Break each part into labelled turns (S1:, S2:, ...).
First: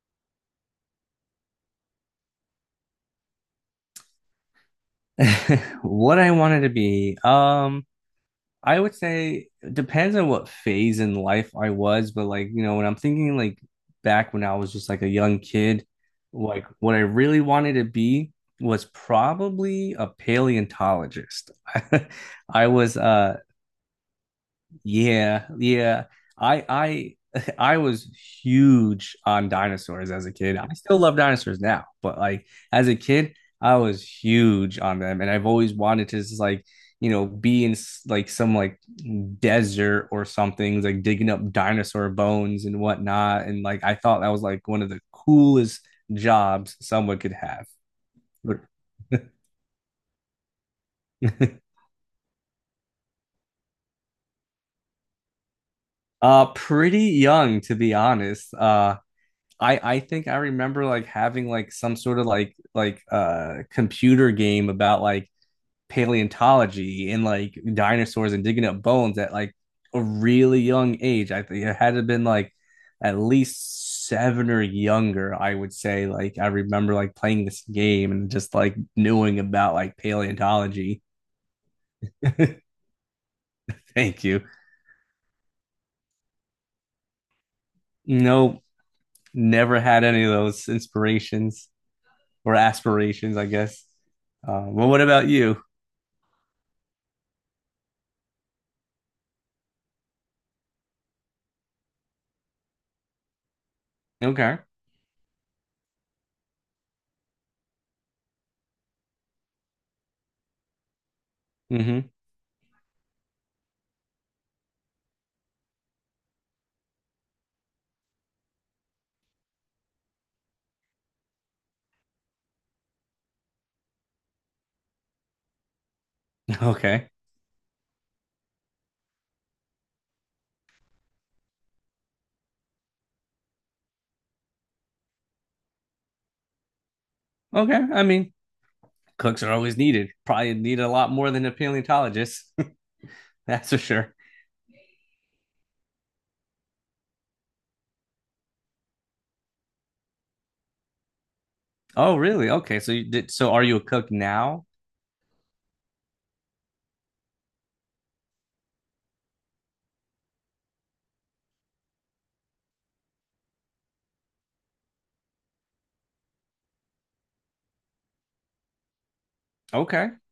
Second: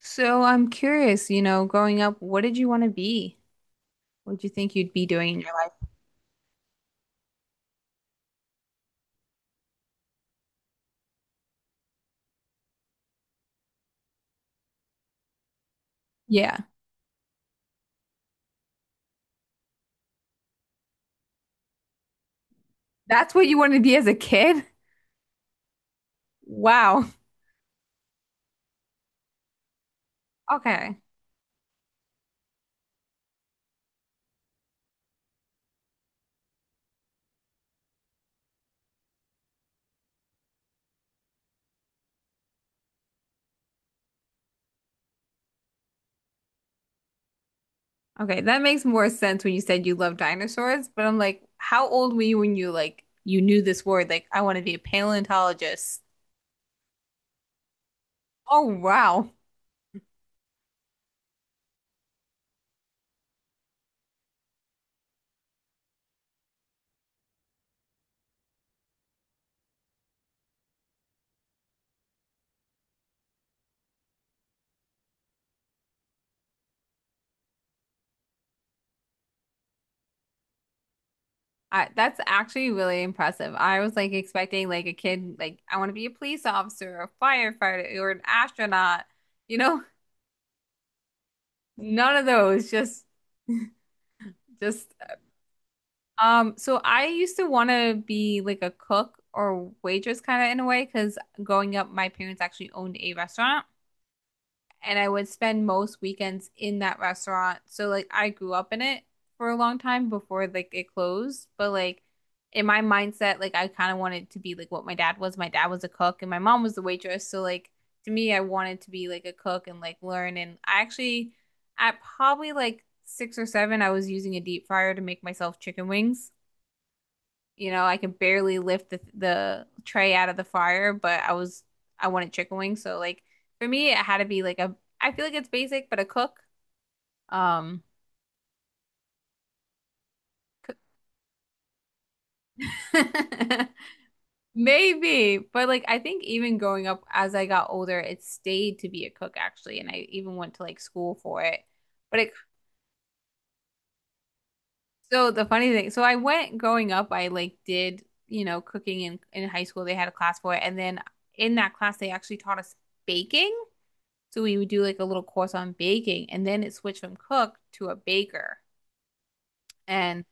S1: So I'm curious, you know, growing up, what did you want to be? What did you think you'd be doing in your life?
S2: What I wanted to be, I would say it depends on what phase in life I was, but like, you know, when I'm thinking like back when I was just like a young kid,
S1: Yeah.
S2: like what I really wanted to be was probably a paleontologist. I was
S1: That's what you wanted to be as a kid?
S2: Yeah, yeah. I
S1: Wow.
S2: I I was huge on dinosaurs as a kid. I still
S1: Okay.
S2: love dinosaurs now, but like as a kid, I was huge on them, and I've always wanted to just like be in like some like desert or something, like digging up dinosaur bones and whatnot. And like I thought that was like one of the coolest jobs someone could have.
S1: Okay, that makes more sense when you said you love dinosaurs, but I'm like, how old were you when you like you knew this word? Like, I want to be a paleontologist.
S2: Pretty young, to be honest.
S1: Oh, wow.
S2: I think I remember like having like some sort of like computer game about like paleontology and like dinosaurs and digging up bones at like a really young age. I think it had to have been like at least seven or younger, I would say. Like I remember like playing this game and just like knowing about like paleontology.
S1: That's actually really impressive. I was like
S2: Thank you.
S1: expecting like a kid like I want to be a police officer, a firefighter, or an
S2: No,
S1: astronaut. You
S2: never
S1: know,
S2: had any of those inspirations
S1: none of
S2: or
S1: those.
S2: aspirations, I guess. Well,
S1: Just
S2: what about you?
S1: So I used to want to be like a cook or waitress kind of in a way because growing up, my parents actually owned a restaurant
S2: Okay.
S1: and I would spend most weekends in that restaurant. So like I grew up in it for a long time before like it closed. But
S2: Hmm.
S1: like in my mindset, like I kind of wanted to be like what my dad was. My dad was a cook and my mom was the waitress. So like to me, I wanted to be like a cook and like learn. And I actually at probably like 6 or 7, I was using a deep fryer to make myself chicken wings.
S2: Okay.
S1: I could barely lift the tray out of the fire, but I wanted chicken wings, so like for me it had to be like a I feel like it's basic, but a cook.
S2: Okay.
S1: Um
S2: I mean, cooks are always needed. Probably need a lot more than a paleontologist. That's for sure.
S1: Maybe, but like I think even going up as I got older, it stayed to be a cook actually, and I even went to like school for it.
S2: Oh,
S1: But it
S2: really? Okay. So are you a cook now?
S1: so the funny thing, so I went growing up, I like did, cooking in high school, they had a class for it, and then in that class they actually taught us baking. So we would do like a little course on baking, and then it switched from cook to a baker.
S2: Okay.
S1: And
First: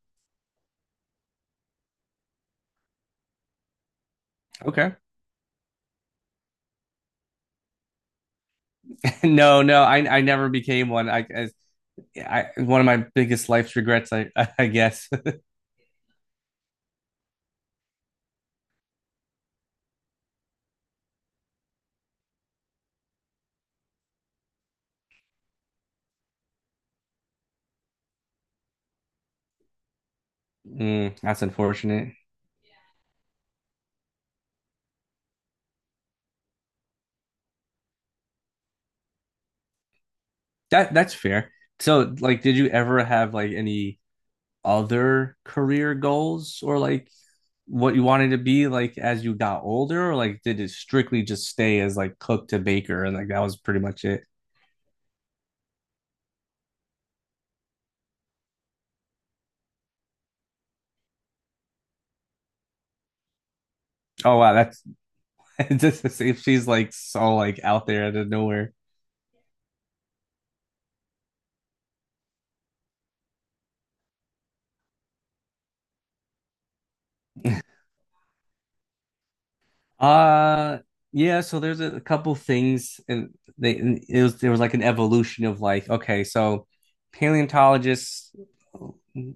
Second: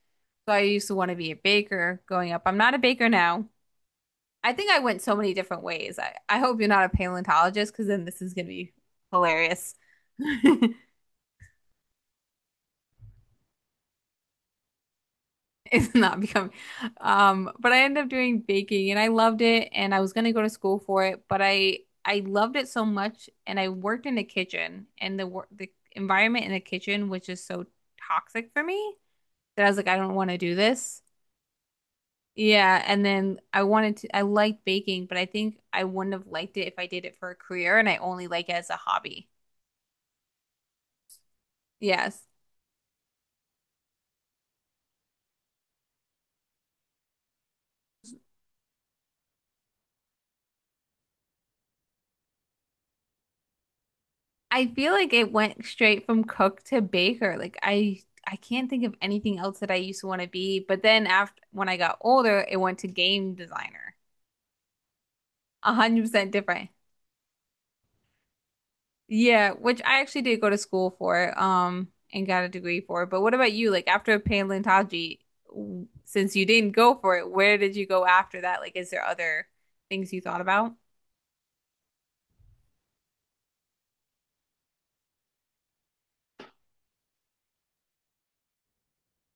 S1: so I used to want to be a baker going up. I'm not a baker now. I think I
S2: Okay.
S1: went so many different ways. I hope you're not a paleontologist because then this is going to be
S2: No,
S1: hilarious.
S2: no, I never became one. I one of my biggest life's regrets, I I guess.
S1: It's not becoming. But I ended up doing baking and I loved it and I was going to go to school for it, but I loved it so much and I worked in the kitchen and the environment in the kitchen was just so toxic for me that I was like, I don't want to do this.
S2: That's unfortunate.
S1: Yeah, and then I liked baking, but I think I wouldn't have liked it if I did it for a career and I only like it as a hobby.
S2: That's fair. So,
S1: Yes.
S2: like, did you ever have like any other career goals, or like what you wanted to be like as you got older, or like did it strictly just stay as like cook to baker and like that was pretty much it?
S1: I feel like it went straight from cook to baker. Like I can't think of anything else that I used to want to be, but then after when I got older, it went to game designer.
S2: Oh, wow, that's just,
S1: 100%
S2: if she's
S1: different.
S2: like so like out there, out of nowhere.
S1: Yeah, which I actually did go to school for, and got a degree for. But what about you? Like after paleontology, since you didn't go for it, where did you go after that? Like, is there other things you thought about?
S2: Uh yeah, so there's a couple things, and they and it was there was like an evolution of like, okay, so paleontologists, uh,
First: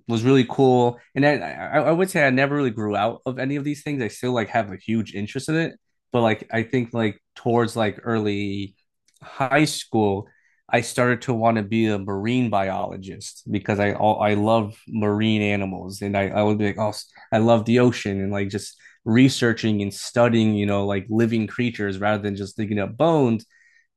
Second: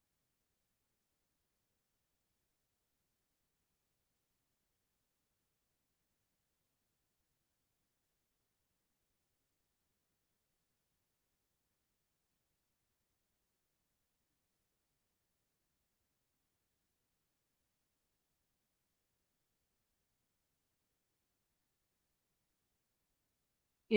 S2: was really cool, and then I would say I never really grew out of any of these things. I still like have a huge interest in it, but like I think like towards like early high school I started to want to be a marine biologist because I love marine animals, and I would be like, oh, I love the ocean, and like just researching and studying, like living creatures rather than just digging up bones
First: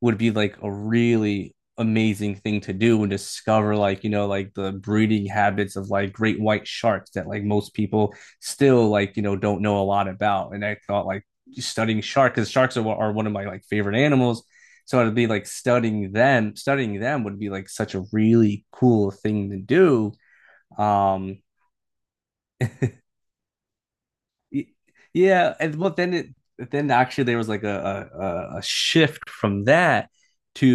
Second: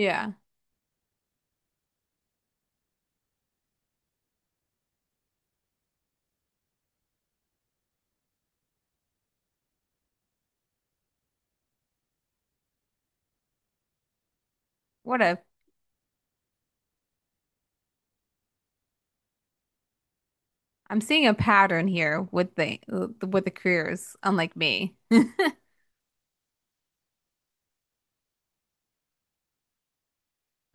S2: would be like a really amazing thing to do and discover like, like the breeding habits of like great white sharks that like most people still like, don't know a lot about. And I thought like studying shark because sharks are one of my like favorite animals. So it'd
S1: What
S2: be
S1: a,
S2: like studying them would be like such a really cool thing to do.
S1: I'm seeing a
S2: Um,
S1: pattern here with the careers, unlike
S2: Y-
S1: me.
S2: Yeah, and well, then actually there was like a shift from that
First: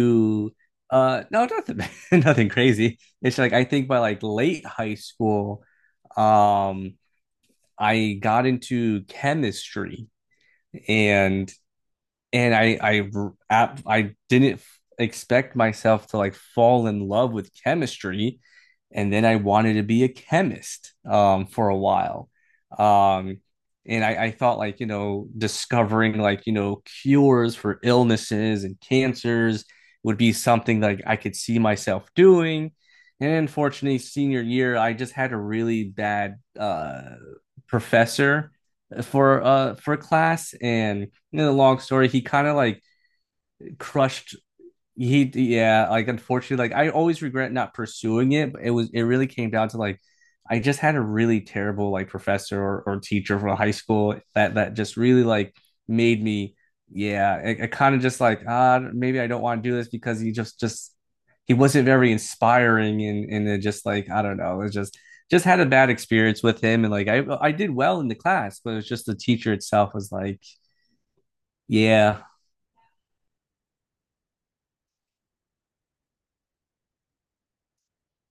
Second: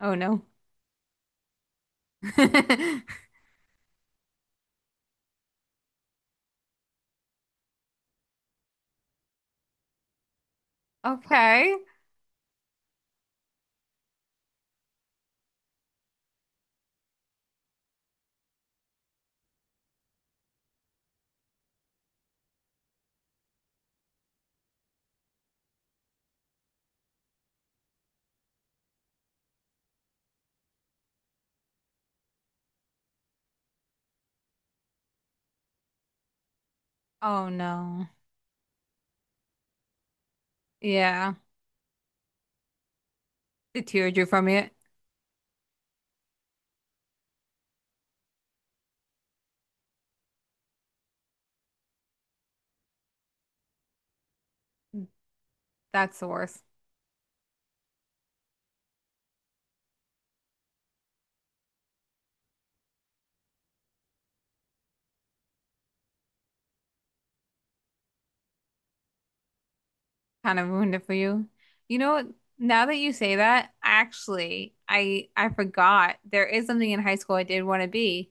S1: Oh no.
S2: no, nothing, nothing crazy. It's like I think by like late high school, um, I got into chemistry, and
S1: Okay.
S2: and I didn't expect myself to like fall in love with chemistry, and then I wanted to be a chemist for a while, um, and I thought like discovering like cures for illnesses and cancers would be something like I could see myself doing. And unfortunately, senior year, I just had a really bad
S1: Oh no.
S2: professor for class, and
S1: Yeah.
S2: in a long story, he kind of like
S1: The tearjerker
S2: crushed.
S1: from it.
S2: He Yeah, like unfortunately, like I always regret not pursuing it, but it really came down to like I just had a really terrible like professor or teacher from high school that just really like
S1: That's
S2: made
S1: the
S2: me,
S1: worst.
S2: yeah, I kind of just like, maybe I don't want to do this, because he just he wasn't very inspiring, and it just like, I don't know, it just had a bad experience with him, and like I did well in the class, but it was just the teacher itself was like,
S1: Kind of ruined it for you. You know
S2: yeah.
S1: what? Now that you say that, actually, I forgot there is something in high school I did want to be.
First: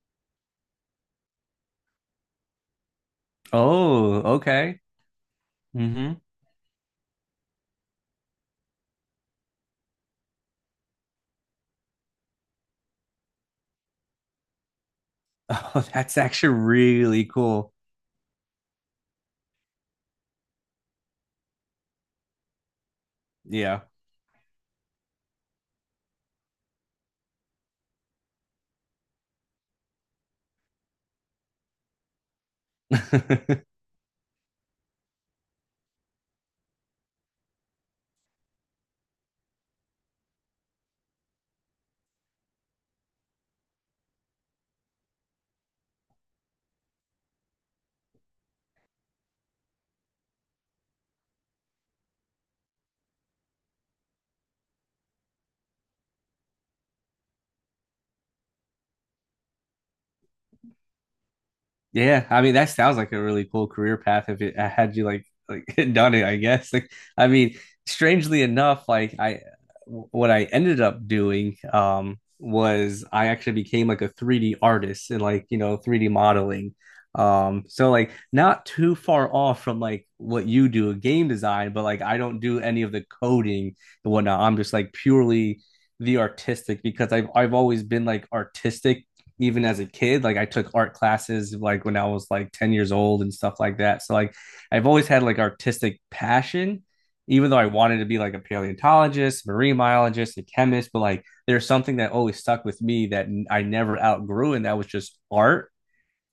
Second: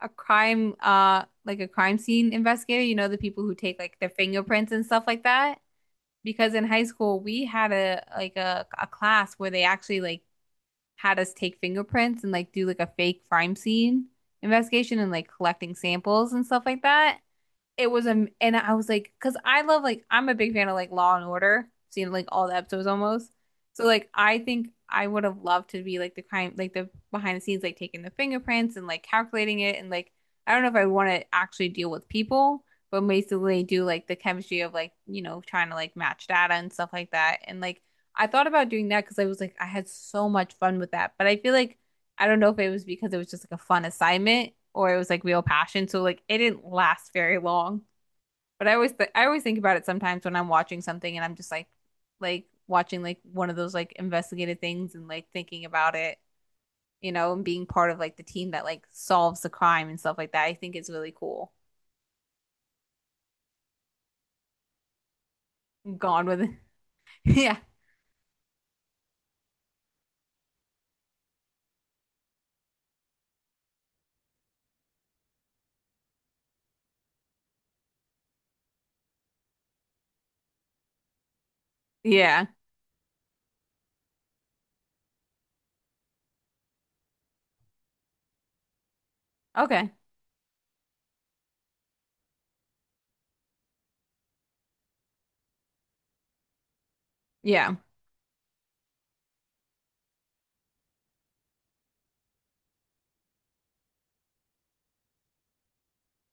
S1: A crime scene investigator, the people who take like their
S2: Oh,
S1: fingerprints
S2: okay.
S1: and stuff like that.
S2: Hmm.
S1: Because in high school we had a class where they actually like had us take fingerprints and like do like a fake crime scene investigation and like collecting
S2: Oh, that's
S1: samples and
S2: actually
S1: stuff like that.
S2: really cool.
S1: It was a and I was like, because I love like I'm a big fan of like Law and Order, seeing like all the episodes almost.
S2: Yeah.
S1: So like I think I would have loved to be like the crime, like the behind the scenes, like taking the fingerprints and like calculating it, and like I don't know if I want to actually deal with people, but basically do like the chemistry of like trying to like match data and stuff like that, and like. I thought about doing that because I was like, I had so much fun with that. But I feel like I don't know if it was because it was just like a fun assignment or it was like real passion. So like it didn't last very long. But I always th I always think about it sometimes when I'm watching something and I'm just like watching like one of those like investigative things and like thinking about it, and being part of like the team that like solves the crime and stuff like that. I think it's really cool.
S2: Yeah, I mean, that sounds like a really cool career path if it had you like done it,
S1: Gone
S2: I
S1: with it.
S2: guess. Like, I mean,
S1: Yeah.
S2: strangely enough, like I what I ended up doing was I actually became like a 3D artist and like, 3D modeling. So like, not too far off from like what you do, game design, but like I don't
S1: Yeah.
S2: do any of the coding and whatnot. I'm just like purely the artistic, because I've always been like artistic, even as a
S1: Okay.
S2: kid. Like, I took art classes like when I was like 10 years old and stuff like that. So like, I've always had like artistic passion, even though I
S1: Yeah.
S2: wanted to be like a paleontologist, marine biologist, a chemist, but like there's something that always stuck with me that I never outgrew, and that was just art.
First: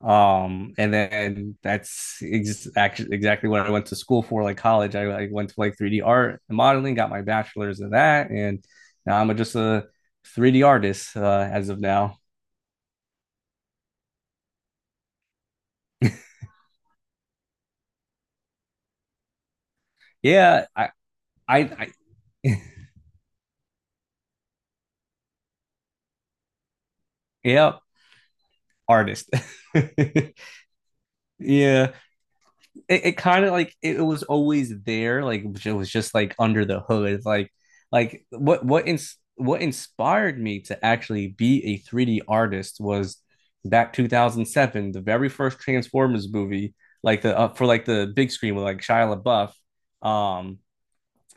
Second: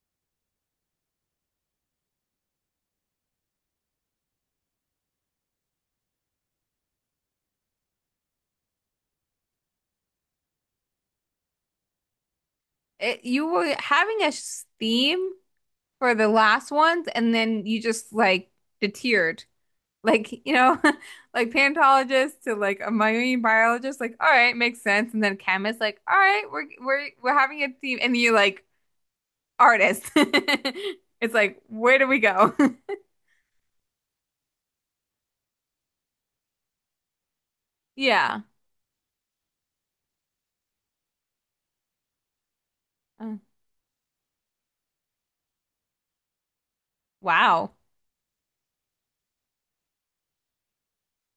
S2: And then that's actually exactly what I went to school for. Like college, I went to like 3D art and modeling, got my bachelor's in that, and now I'm just a 3D artist, as of now.
S1: You were having a theme for the last ones and then you just like deterred. Like, you
S2: Yeah,
S1: know.
S2: I,
S1: Like
S2: I, I
S1: paleontologist to like a marine biologist, like, all right, makes sense, and then chemist like, all right, we're having a
S2: yeah,
S1: team, and you like
S2: artist.
S1: artist. It's like,
S2: Yeah,
S1: where do we go?
S2: it kind of like, it was always there, like it was just like under the hood, like like
S1: Yeah.
S2: what inspired me to actually be a 3D artist was
S1: Uh,
S2: back 2007, the very first Transformers movie, like the for
S1: wow.
S2: like the big screen with like Shia LaBeouf. Um,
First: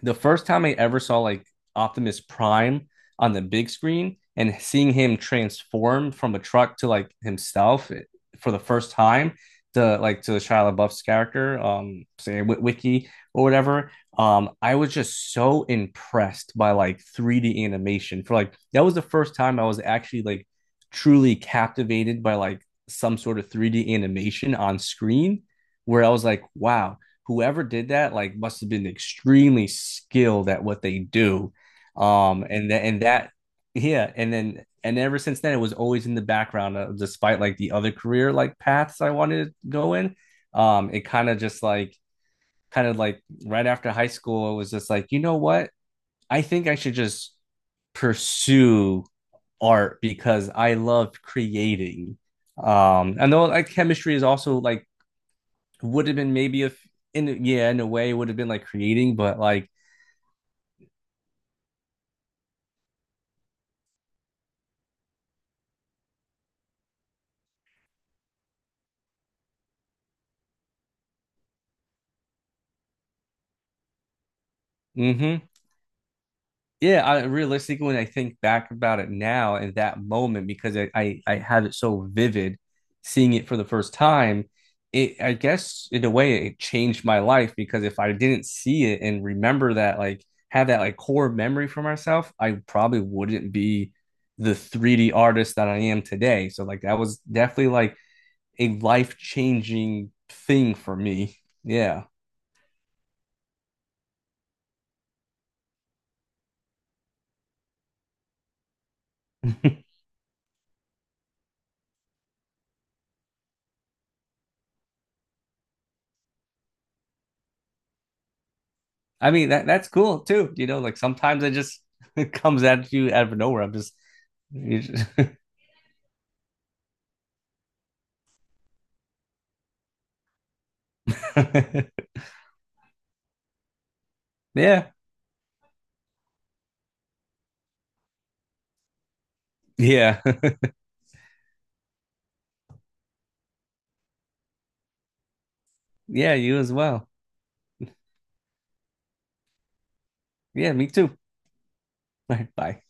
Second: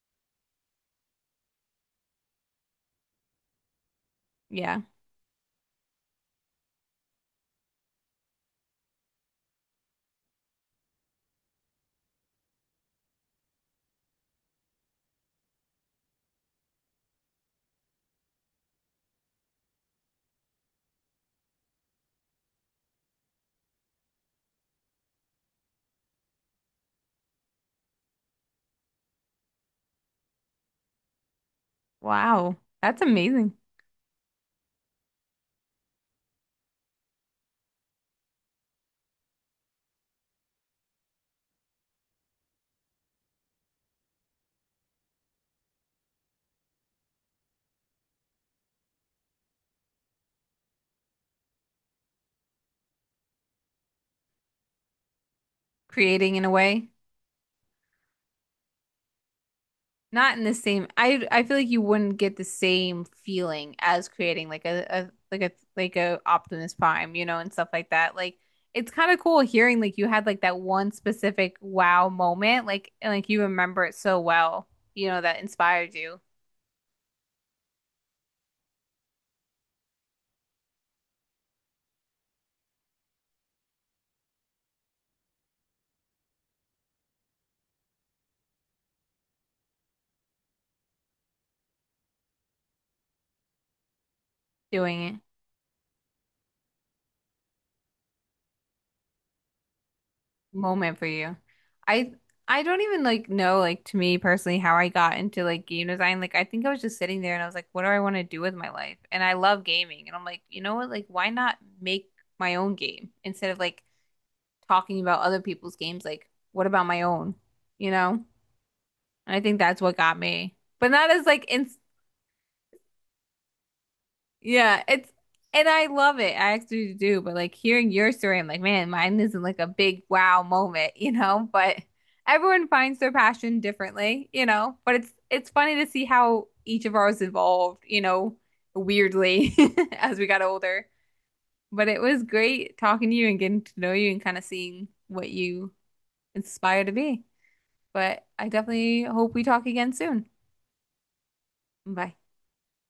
S2: the first time I ever saw like Optimus Prime on the big screen and
S1: Yeah.
S2: seeing him transform from a truck to like himself, for the first time, to Shia LaBeouf's character, say Wiki or whatever. I was just so impressed by like 3D animation, for like that was the first time I was actually like truly captivated by like some sort of 3D animation on screen, where I was like, wow, whoever did that like must have been extremely skilled at what they do.
S1: Wow,
S2: And that
S1: that's
S2: and that
S1: amazing.
S2: yeah, and ever since then it was always in the background, despite like the other career like paths I wanted to go in. It kind of just like Kind of like right after high school, it was just like, you know what? I think I should just pursue art, because I love creating. I know like chemistry is also like would have been,
S1: Creating in a
S2: maybe, if,
S1: way.
S2: in yeah, in a way it would have been like creating, but like,
S1: Not in the same. I feel like you wouldn't get the same feeling as creating like a Optimus Prime, you know, and stuff like that. Like it's kind of cool hearing like you had like that one specific wow moment, like and like you remember it so well, you know, that
S2: mm-hmm,
S1: inspired you
S2: yeah, I realistically, when I think back about it now in that moment, because I have it so vivid, seeing it for the first time, it, I guess, in a way, it changed my life, because if I didn't see it and remember that, like have that like core memory for myself, I probably wouldn't be the
S1: doing
S2: 3D
S1: it.
S2: artist that I am today. So like that was definitely like a life changing thing for
S1: Moment for you.
S2: me, yeah.
S1: I I don't even like know like to me personally how I got into like game design. Like I think I was just sitting there and I was like, what do I want to do with my life? And I love gaming. And I'm like, you know what? Like why not make my own game instead of like talking about other people's games? Like what about my own? You know?
S2: I
S1: And I
S2: mean,
S1: think
S2: that
S1: that's
S2: that's
S1: what got
S2: cool too.
S1: me.
S2: You know,
S1: But
S2: like
S1: not as
S2: sometimes
S1: like
S2: it
S1: in.
S2: just it comes at you out of nowhere. I'm just, you
S1: Yeah,
S2: just
S1: it's and I love it. I actually do, but like hearing your story, I'm like, man, mine isn't like a big wow moment, you know, but everyone finds their passion differently, you know,
S2: yeah,
S1: but it's funny to see how each of ours evolved, you know, weirdly as
S2: yeah,
S1: we got older. But it was great talking to you and getting to know you and kind of seeing what you
S2: yeah. You as
S1: inspire to
S2: well.
S1: be. But I definitely hope we talk again soon.
S2: Yeah, me too.
S1: Bye.
S2: All right, bye.